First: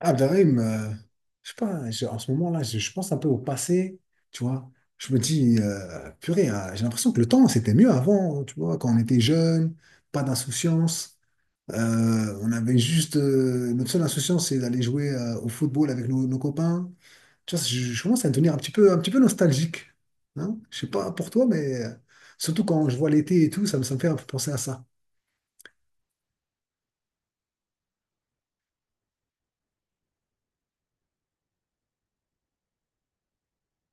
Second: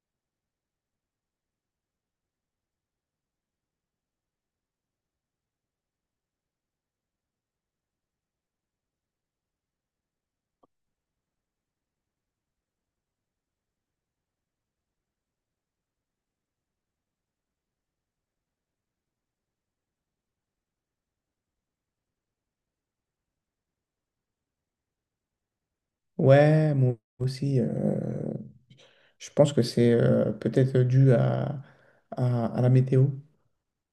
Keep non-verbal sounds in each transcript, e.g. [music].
Abderrahim, je sais pas, en ce moment-là, je pense un peu au passé, tu vois. Je me dis, purée, j'ai l'impression que le temps, c'était mieux avant, tu vois, quand on était jeune, pas d'insouciance. On avait juste, notre seule insouciance, c'est d'aller jouer au football avec nos copains. Tu vois, je commence à devenir un petit peu nostalgique. Hein? Je sais pas pour toi, mais surtout quand je vois l'été et tout, ça me fait un peu penser à ça. Ouais, moi aussi. Je pense que c'est peut-être dû à, à la météo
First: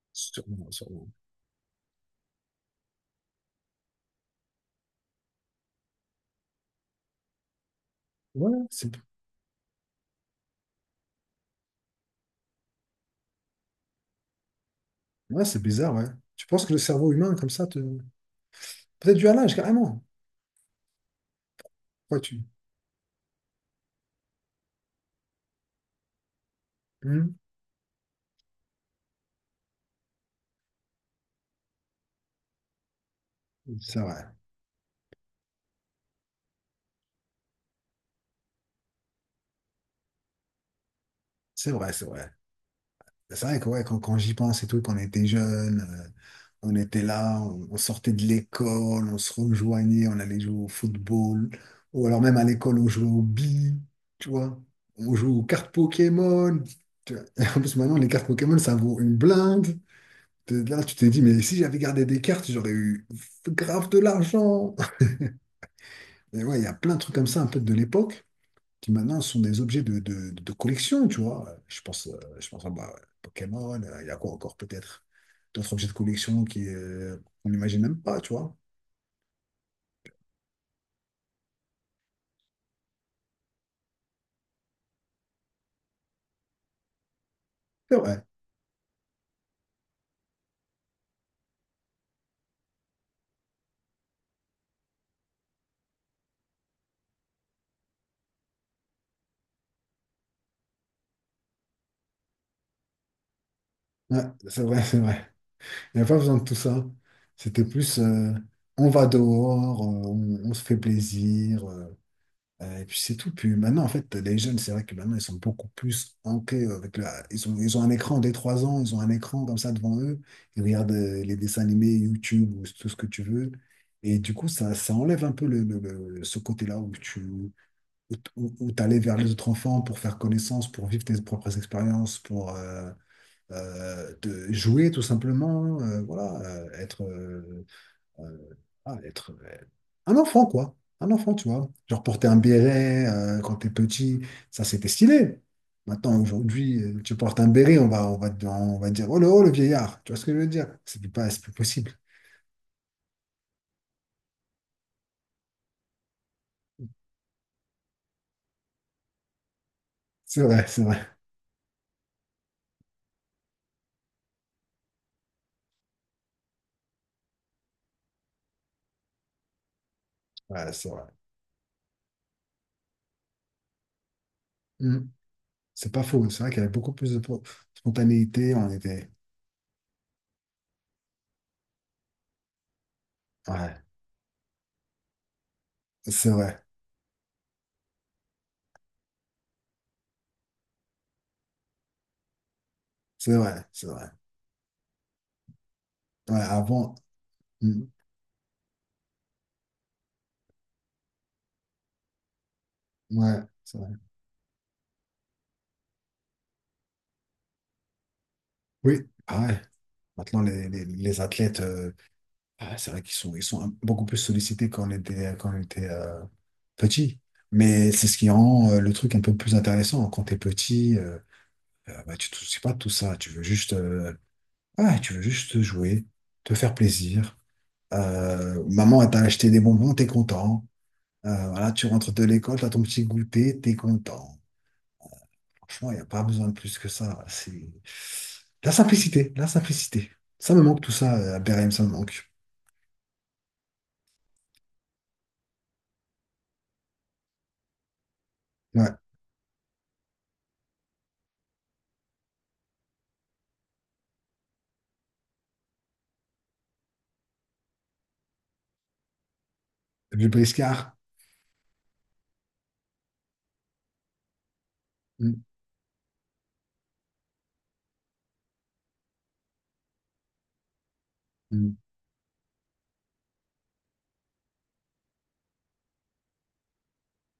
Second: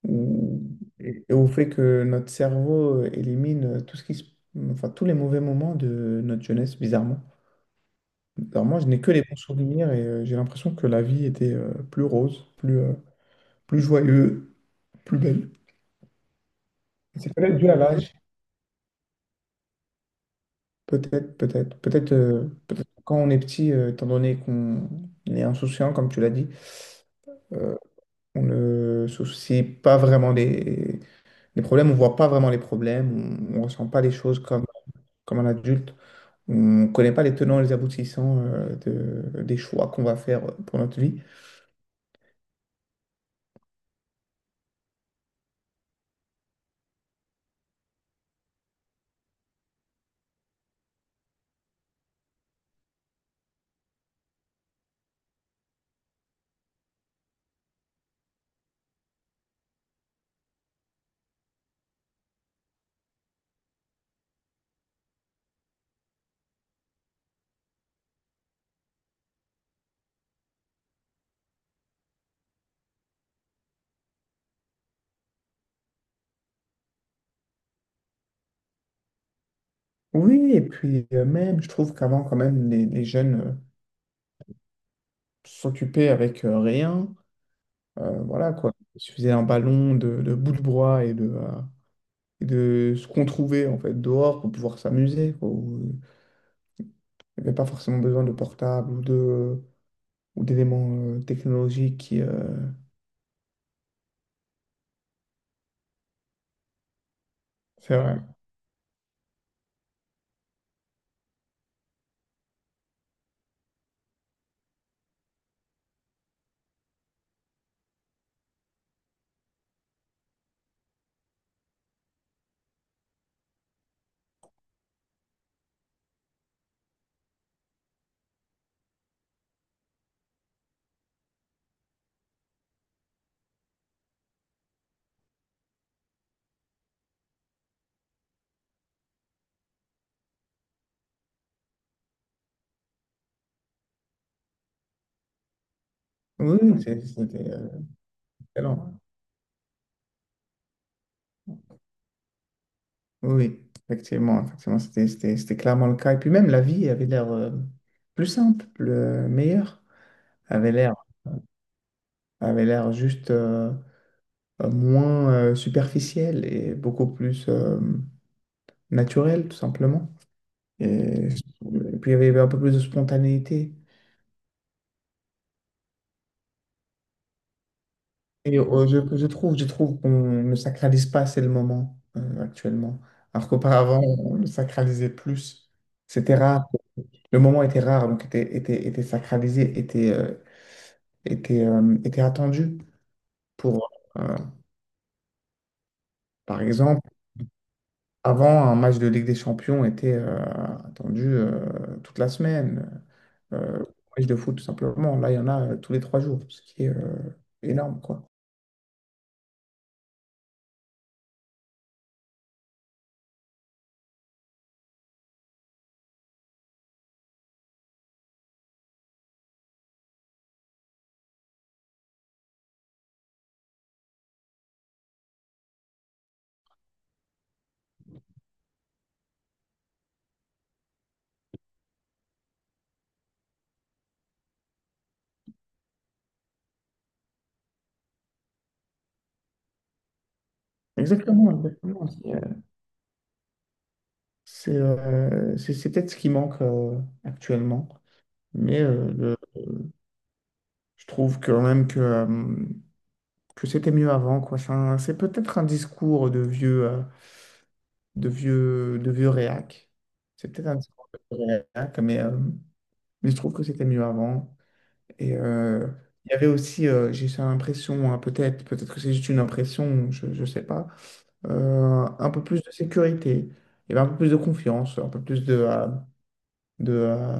Sûrement, sûrement. Et au fait que notre cerveau élimine tout ce qui enfin, tous les mauvais moments de notre jeunesse, bizarrement. Ouais, Alors moi, je c'est n'ai que les bons souvenirs et j'ai l'impression que la vie était plus rose, plus joyeuse, plus ouais, belle. c'est bizarre, ouais. Tu penses que le cerveau C'est humain, comme peut-être ça, dû à te... l'âge. Peut-être du halage, carrément. Peut-être, peut-être. Peut-être Vois-tu? Peut-être quand on est petit, étant donné qu'on est insouciant, comme tu l'as dit. Hmm euh, On ne se soucie pas vraiment des problèmes, on voit pas vraiment les problèmes, ne ressent C'est pas les vrai. choses comme un adulte, on ne connaît pas les tenants et les aboutissants des choix qu'on va faire pour notre vie. C'est vrai, c'est vrai. Bah, c'est vrai que ouais, quand, quand j'y pense et tout, quand on était jeunes, on était là, on sortait de l'école, on se rejoignait, on allait jouer au football. Ou alors même à l'école, on jouait au billes, tu vois. On jouait aux cartes Pokémon. Tu vois. Et en plus, maintenant, les cartes Pokémon, ça vaut une blinde. T'es là, tu t'es dit, mais si j'avais gardé des cartes, j'aurais eu grave de l'argent. [laughs] Et ouais, il y a plein de trucs comme ça, un peu de l'époque. Qui maintenant sont des objets de, de collection, tu vois. Je pense à bah, Pokémon, il y a quoi encore peut-être? D'autres objets de collection qui, on n'imagine même pas, tu vois. Oui, et puis même, je trouve qu'avant, quand même, les jeunes s'occupaient avec rien. C'est vrai, Voilà quoi, il suffisait un ballon de bouts de bois et de ce qu'on trouvait en fait dehors pour pouvoir s'amuser, quoi. Il n'y avait pas forcément besoin de portable ou d'éléments technologiques qui... ouais, c'est vrai, c'est vrai. Il n'y a pas besoin de tout ça. C'était C'est plus, vrai. On va dehors, on se fait plaisir. Et puis c'est tout. Puis maintenant, en fait, les jeunes, c'est vrai que maintenant, ils sont beaucoup plus ancrés avec la... Ils ont un écran dès 3 ans, ils ont un écran comme ça devant eux. Ils regardent les dessins animés, YouTube ou tout ce que tu veux. Et du coup, ça enlève un peu ce côté-là où tu où, t- où- où t'allais vers les autres enfants pour faire connaissance, pour vivre tes propres expériences, pour te jouer tout simplement, voilà, être euh, ah, être un enfant, quoi. Un enfant, tu vois. Genre porter un béret quand t'es petit, ça c'était stylé. Maintenant, Oui, oui, aujourd'hui, tu portes un c'était béret, on va excellent. dire, oh, le vieillard. Tu vois ce que je veux dire? C'est plus pas, c'est plus possible. Oui, oui, effectivement, effectivement, c'était clairement le cas. Et puis même, la vie avait l'air plus simple, meilleure, C'est vrai, avait c'est l'air vrai. avait l'air juste moins superficielle et beaucoup plus naturelle, tout simplement. Ouais, Et, c'est vrai. et puis, il y avait un peu plus de spontanéité. Mm. C'est pas faux. C'est vrai qu'il y avait beaucoup plus de spontanéité. Et On était. Je trouve qu'on ne sacralise pas assez le moment actuellement. Alors Ouais, qu'auparavant, on le sacralisait plus. c'est C'était vrai. rare. Le moment était rare, donc était sacralisé, était, était attendu. C'est vrai, c'est Pour, vrai. euh, Ouais, Par avant. exemple, Mm. avant, un match de Ligue des Champions était attendu toute la semaine. Ouais, c'est Euh, vrai. match de foot, tout simplement. Là, il y en a tous les trois jours, ce qui est énorme, quoi. Oui, ah ouais. Maintenant, les athlètes. Ah, c'est vrai qu'ils sont, beaucoup plus sollicités quand on était petit. Mais c'est ce qui rend le truc un peu plus intéressant. Quand t'es petit, bah, tu te soucies pas de tout ça. Tu veux juste, ouais, tu veux juste jouer, te faire plaisir. Maman, elle t'a acheté des bonbons, t'es content. Voilà, tu rentres de l'école, t'as ton petit goûter, t'es content. Franchement, il n'y a pas besoin de plus que ça. C'est la simplicité, la simplicité. Ça me manque tout ça, à Exactement, Bérem, ça me exactement. manque. C'est peut-être ce qui manque actuellement, mais Ouais, je trouve quand même que c'était mieux avant, quoi. C'est peut-être un discours de vieux, de vieux réac. le C'est peut-être un briscard. discours de vieux réac, mais je trouve que c'était mieux avant. Et Mm, il y avait aussi, j'ai cette impression, hein, peut-être, peut-être que c'est juste une impression, je ne sais pas, mm. Un peu plus de sécurité, il y avait un peu plus de confiance, un peu plus de, euh,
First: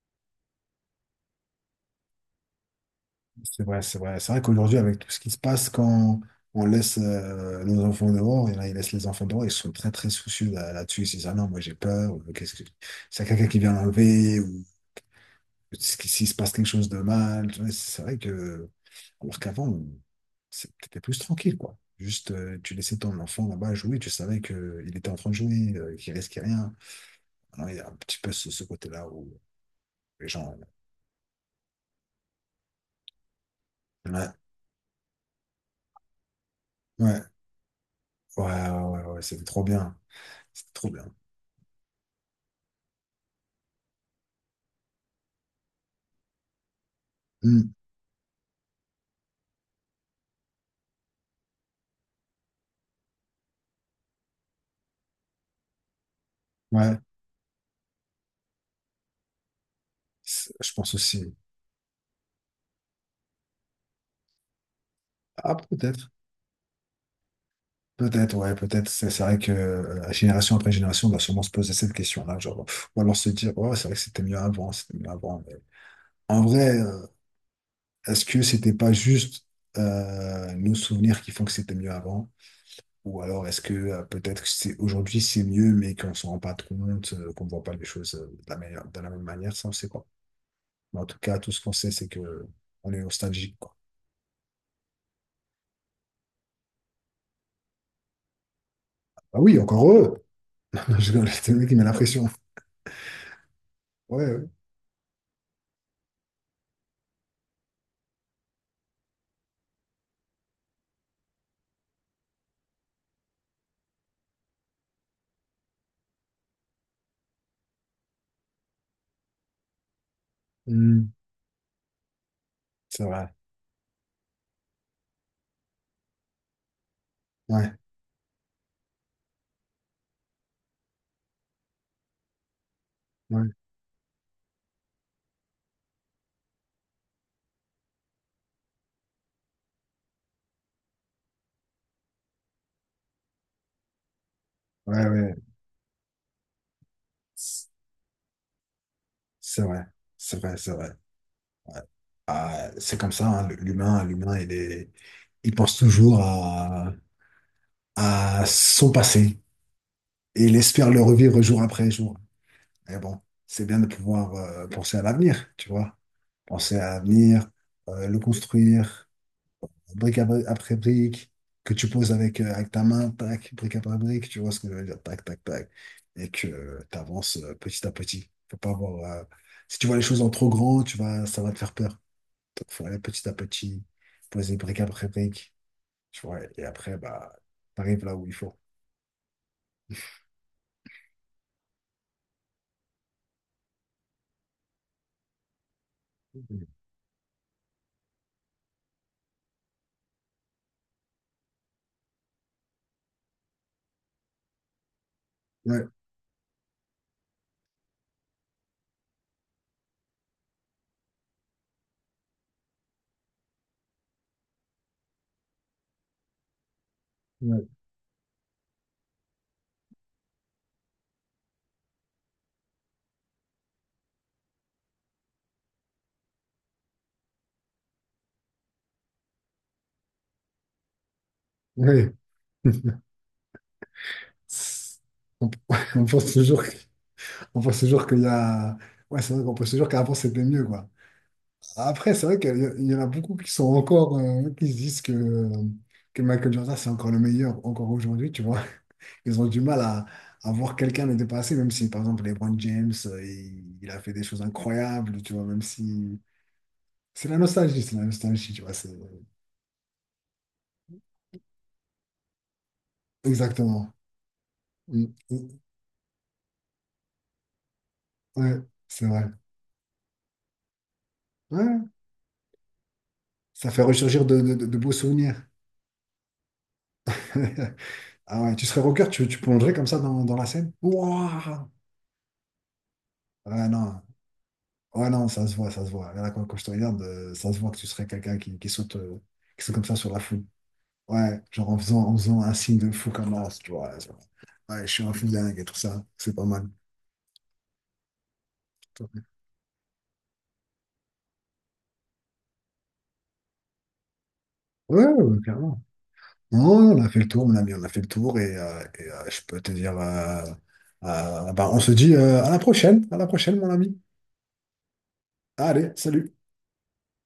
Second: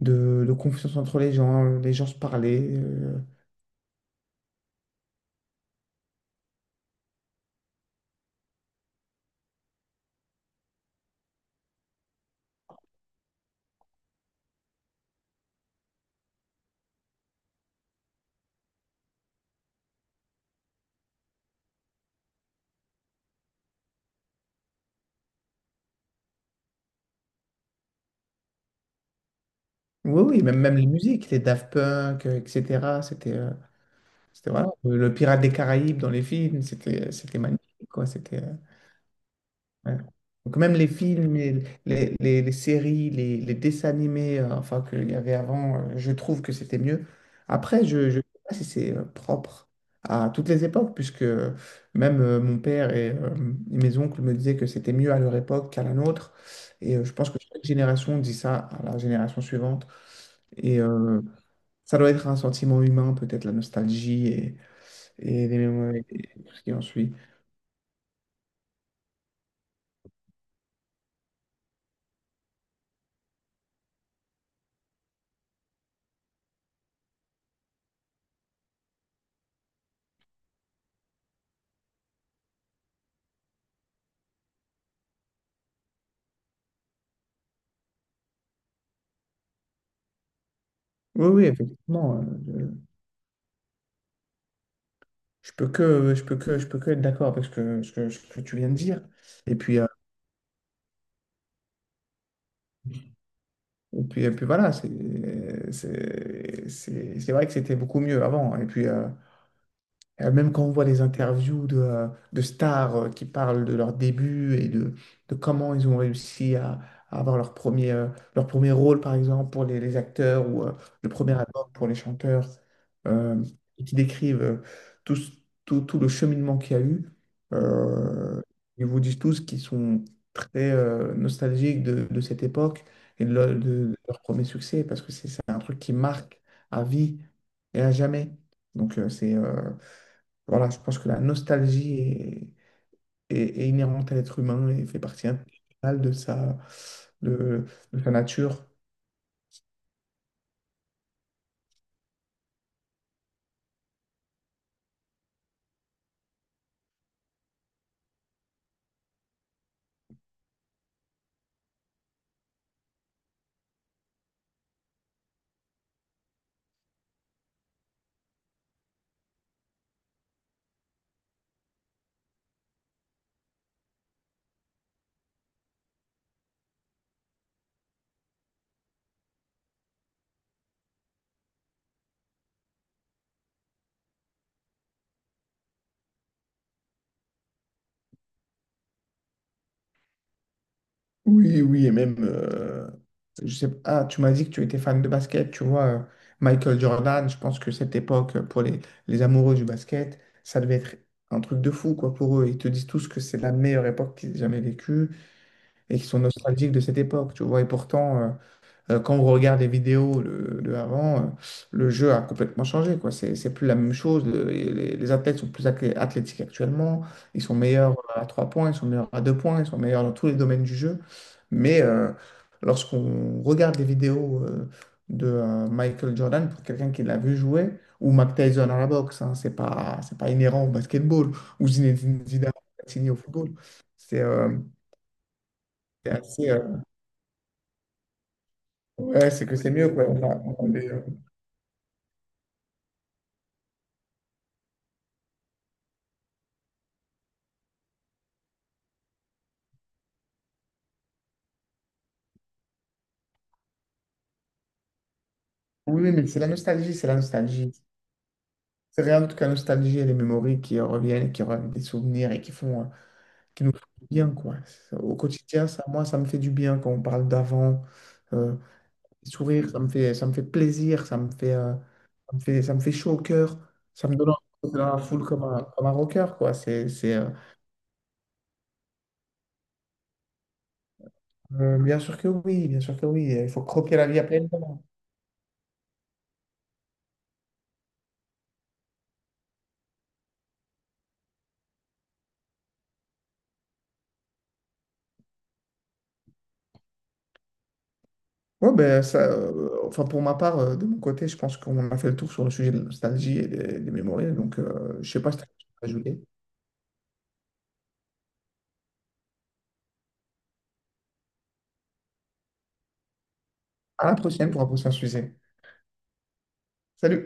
de confiance entre les gens se parlaient. C'est vrai, c'est vrai. C'est vrai qu'aujourd'hui, avec tout ce qui se passe, quand on laisse nos enfants dehors, et là, ils laissent les enfants dehors, ils sont très, très soucieux là-dessus. Ils se disent, ah non, moi, j'ai peur, ou qu'est-ce que... C'est quelqu'un qui vient l'enlever, ou s'il se passe quelque chose de mal. Tu vois, c'est vrai que, alors qu'avant, c'est- t'étais plus tranquille, quoi. Juste, tu laissais ton enfant là-bas jouer, tu savais que il était en train de jouer, qu'il risquait rien. Alors, il y a un petit peu ce, ce côté-là où Oui, les oui, gens... même, même les musiques, les Daft Punk, etc. Ouais, C'était voilà, le Pirate des Caraïbes dans les films, ouais, c'était magnifique, quoi. Ouais, ouais, ouais, ouais, c'était trop bien. Ouais. Donc C'était même les trop bien. films, et les séries, les dessins animés, enfin qu'il y avait avant, je trouve que c'était mieux. Mmh. Après, je ne sais pas si c'est propre à toutes les époques, puisque même mon père et mes oncles me disaient que c'était mieux à leur époque qu'à la nôtre. Et Ouais, je pense que chaque génération dit ça à la génération suivante. Je Et pense aussi. ça doit être un sentiment humain, peut-être la nostalgie et Ah, les mémoires et peut-être. tout ce qui en suit. Peut-être, ouais, peut-être. C'est vrai que génération après génération, on va sûrement se poser cette question-là. Genre, pff, ou alors se dire, ouais, c'est vrai que c'était mieux avant, c'était mieux avant. Mais en vrai, est-ce que c'était pas juste nos souvenirs qui font que c'était mieux avant? Ou alors est-ce que peut-être que c'est aujourd'hui c'est mieux, mais qu'on s'en rend pas compte, qu'on voit pas les choses de la meilleure, de la même manière, ça on sait pas. Mais en tout Oui, cas, oui, tout ce qu'on sait, c'est que effectivement. euh, on est nostalgique, quoi. Je peux que être d'accord avec ce que tu viens de dire. Ah Et oui, puis, encore heureux! [laughs] Je rigole, c'est lui qui met la pression. Ouais, ouais. Voilà, c'est vrai que c'était beaucoup mieux avant. Et puis, même quand on voit les interviews de stars qui parlent de leur début de comment ils ont réussi à avoir leur premier rôle, par exemple, pour les acteurs ou le Hmm, premier album pour les chanteurs, c'est vrai. euh, et qui décrivent tout, ce- tout, tout le cheminement qu'il y a eu, Ouais, euh, ils vous disent tous qu'ils sont très nostalgiques de cette époque ouais, de leur premier succès, parce que c'est un truc qui marque à vie et à jamais. Donc, c'est... voilà, je pense que la nostalgie est inhérente à l'être humain et fait ouais, partie ouais. intégrale de sa, de, C'est de sa nature. c'est vrai. C'est vrai, c'est vrai. Ah, c'est comme ça, hein, l'humain, l'humain, il est, il pense toujours à son passé et il espère le revivre jour après jour. Et bon, c'est bien de pouvoir penser à l'avenir, tu vois. Penser à l'avenir, le construire. Brique à après brique, que tu poses avec, avec ta main, tac, brique après brique, tu vois ce que je veux dire, tac, tac, tac, et que tu avances petit à petit. Faut pas avoir, si tu vois les choses en trop grand, tu vas, ça va te faire peur. Donc, faut aller petit à petit, poser brique après brique, tu vois, et après, bah, t'arrives là où il faut. Oui, oui, et même, je sais pas, ah, tu m'as dit que tu étais fan de basket, tu vois, Michael Jordan, je pense que cette époque, pour les amoureux du basket, ça devait être un truc de fou, quoi, pour eux. Ils te disent tous que c'est la meilleure époque qu'ils aient jamais vécue Ouais, et qu'ils sont nostalgiques de cette époque, tu vois, et pourtant, quand on regarde les vidéos de avant, le jeu a complètement changé, quoi. C'est plus la même chose. Les athlètes sont plus athlétiques actuellement. Ils sont ouais, meilleurs à trois points, ils sont meilleurs à deux points, ils sont meilleurs dans tous les domaines du jeu. Mais lorsqu'on regarde les vidéos de Michael Jordan, pour quelqu'un qui l'a vu jouer, ou Mike Tyson à la boxe, hein, c'est pas inhérent au basketball, ou ouais. Zinedine Zidane [laughs] Platini au football. C'est euh, On, [laughs] on c'est pense assez. toujours, on pense toujours qu'il y a, ouais, Ouais, c'est vrai qu'on pense c'est toujours mieux, quoi. qu'avant c'était mieux, quoi. Après, c'est vrai qu'il y en a beaucoup qui sont encore, qui se disent que Michael Jordan, c'est encore le meilleur, encore aujourd'hui, tu vois. [laughs] Ils ont du mal à voir quelqu'un le dépasser, même si, par exemple, LeBron James, il a fait des choses incroyables, tu vois, même Oui, oui, si... mais c'est la nostalgie, c'est la nostalgie. C'est la nostalgie, tu vois, c'est... C'est rien d'autre que la nostalgie et les mémories qui reviennent, des souvenirs et qui font, qui nous font Exactement. du bien, quoi. Ça, Mm, au mm, quotidien, ça, moi, ça me fait du bien quand on parle d'avant. Euh, ouais, c'est vrai. sourire, ça me fait plaisir, Ouais, ça me fait chaud au cœur. ça fait Ça me ressurgir donne de, envie de de beaux la foule souvenirs. Comme un rocker, quoi. [laughs] Ah ouais, tu serais rocker, tu plongerais comme ça dans, dans la scène? Ouah Bien sûr que oui, bien sûr que oui. Il faut ouais, croquer non. la vie à pleines dents. Ouais, non, ça se voit, ça se voit. Là, quand, quand je te regarde, ça se voit que tu serais quelqu'un qui saute comme ça sur la foule. Ouais, genre en faisant un signe de fou comme ça, tu vois. Genre, ouais, je suis un fou dingue et tout ça. C'est pas mal. Ouais, ben ça, enfin pour ma part, de mon côté, je pense qu'on a fait le tour sur le sujet de la nostalgie et des mémories. Donc, Ouais, je sais pas si ouais, tu as quelque chose clairement. à ajouter. Non, on a fait le tour, mon ami, on a fait le tour et, je peux te dire, bah, on se dit à la prochaine, mon ami. À la prochaine pour un prochain sujet. Allez, salut. Salut!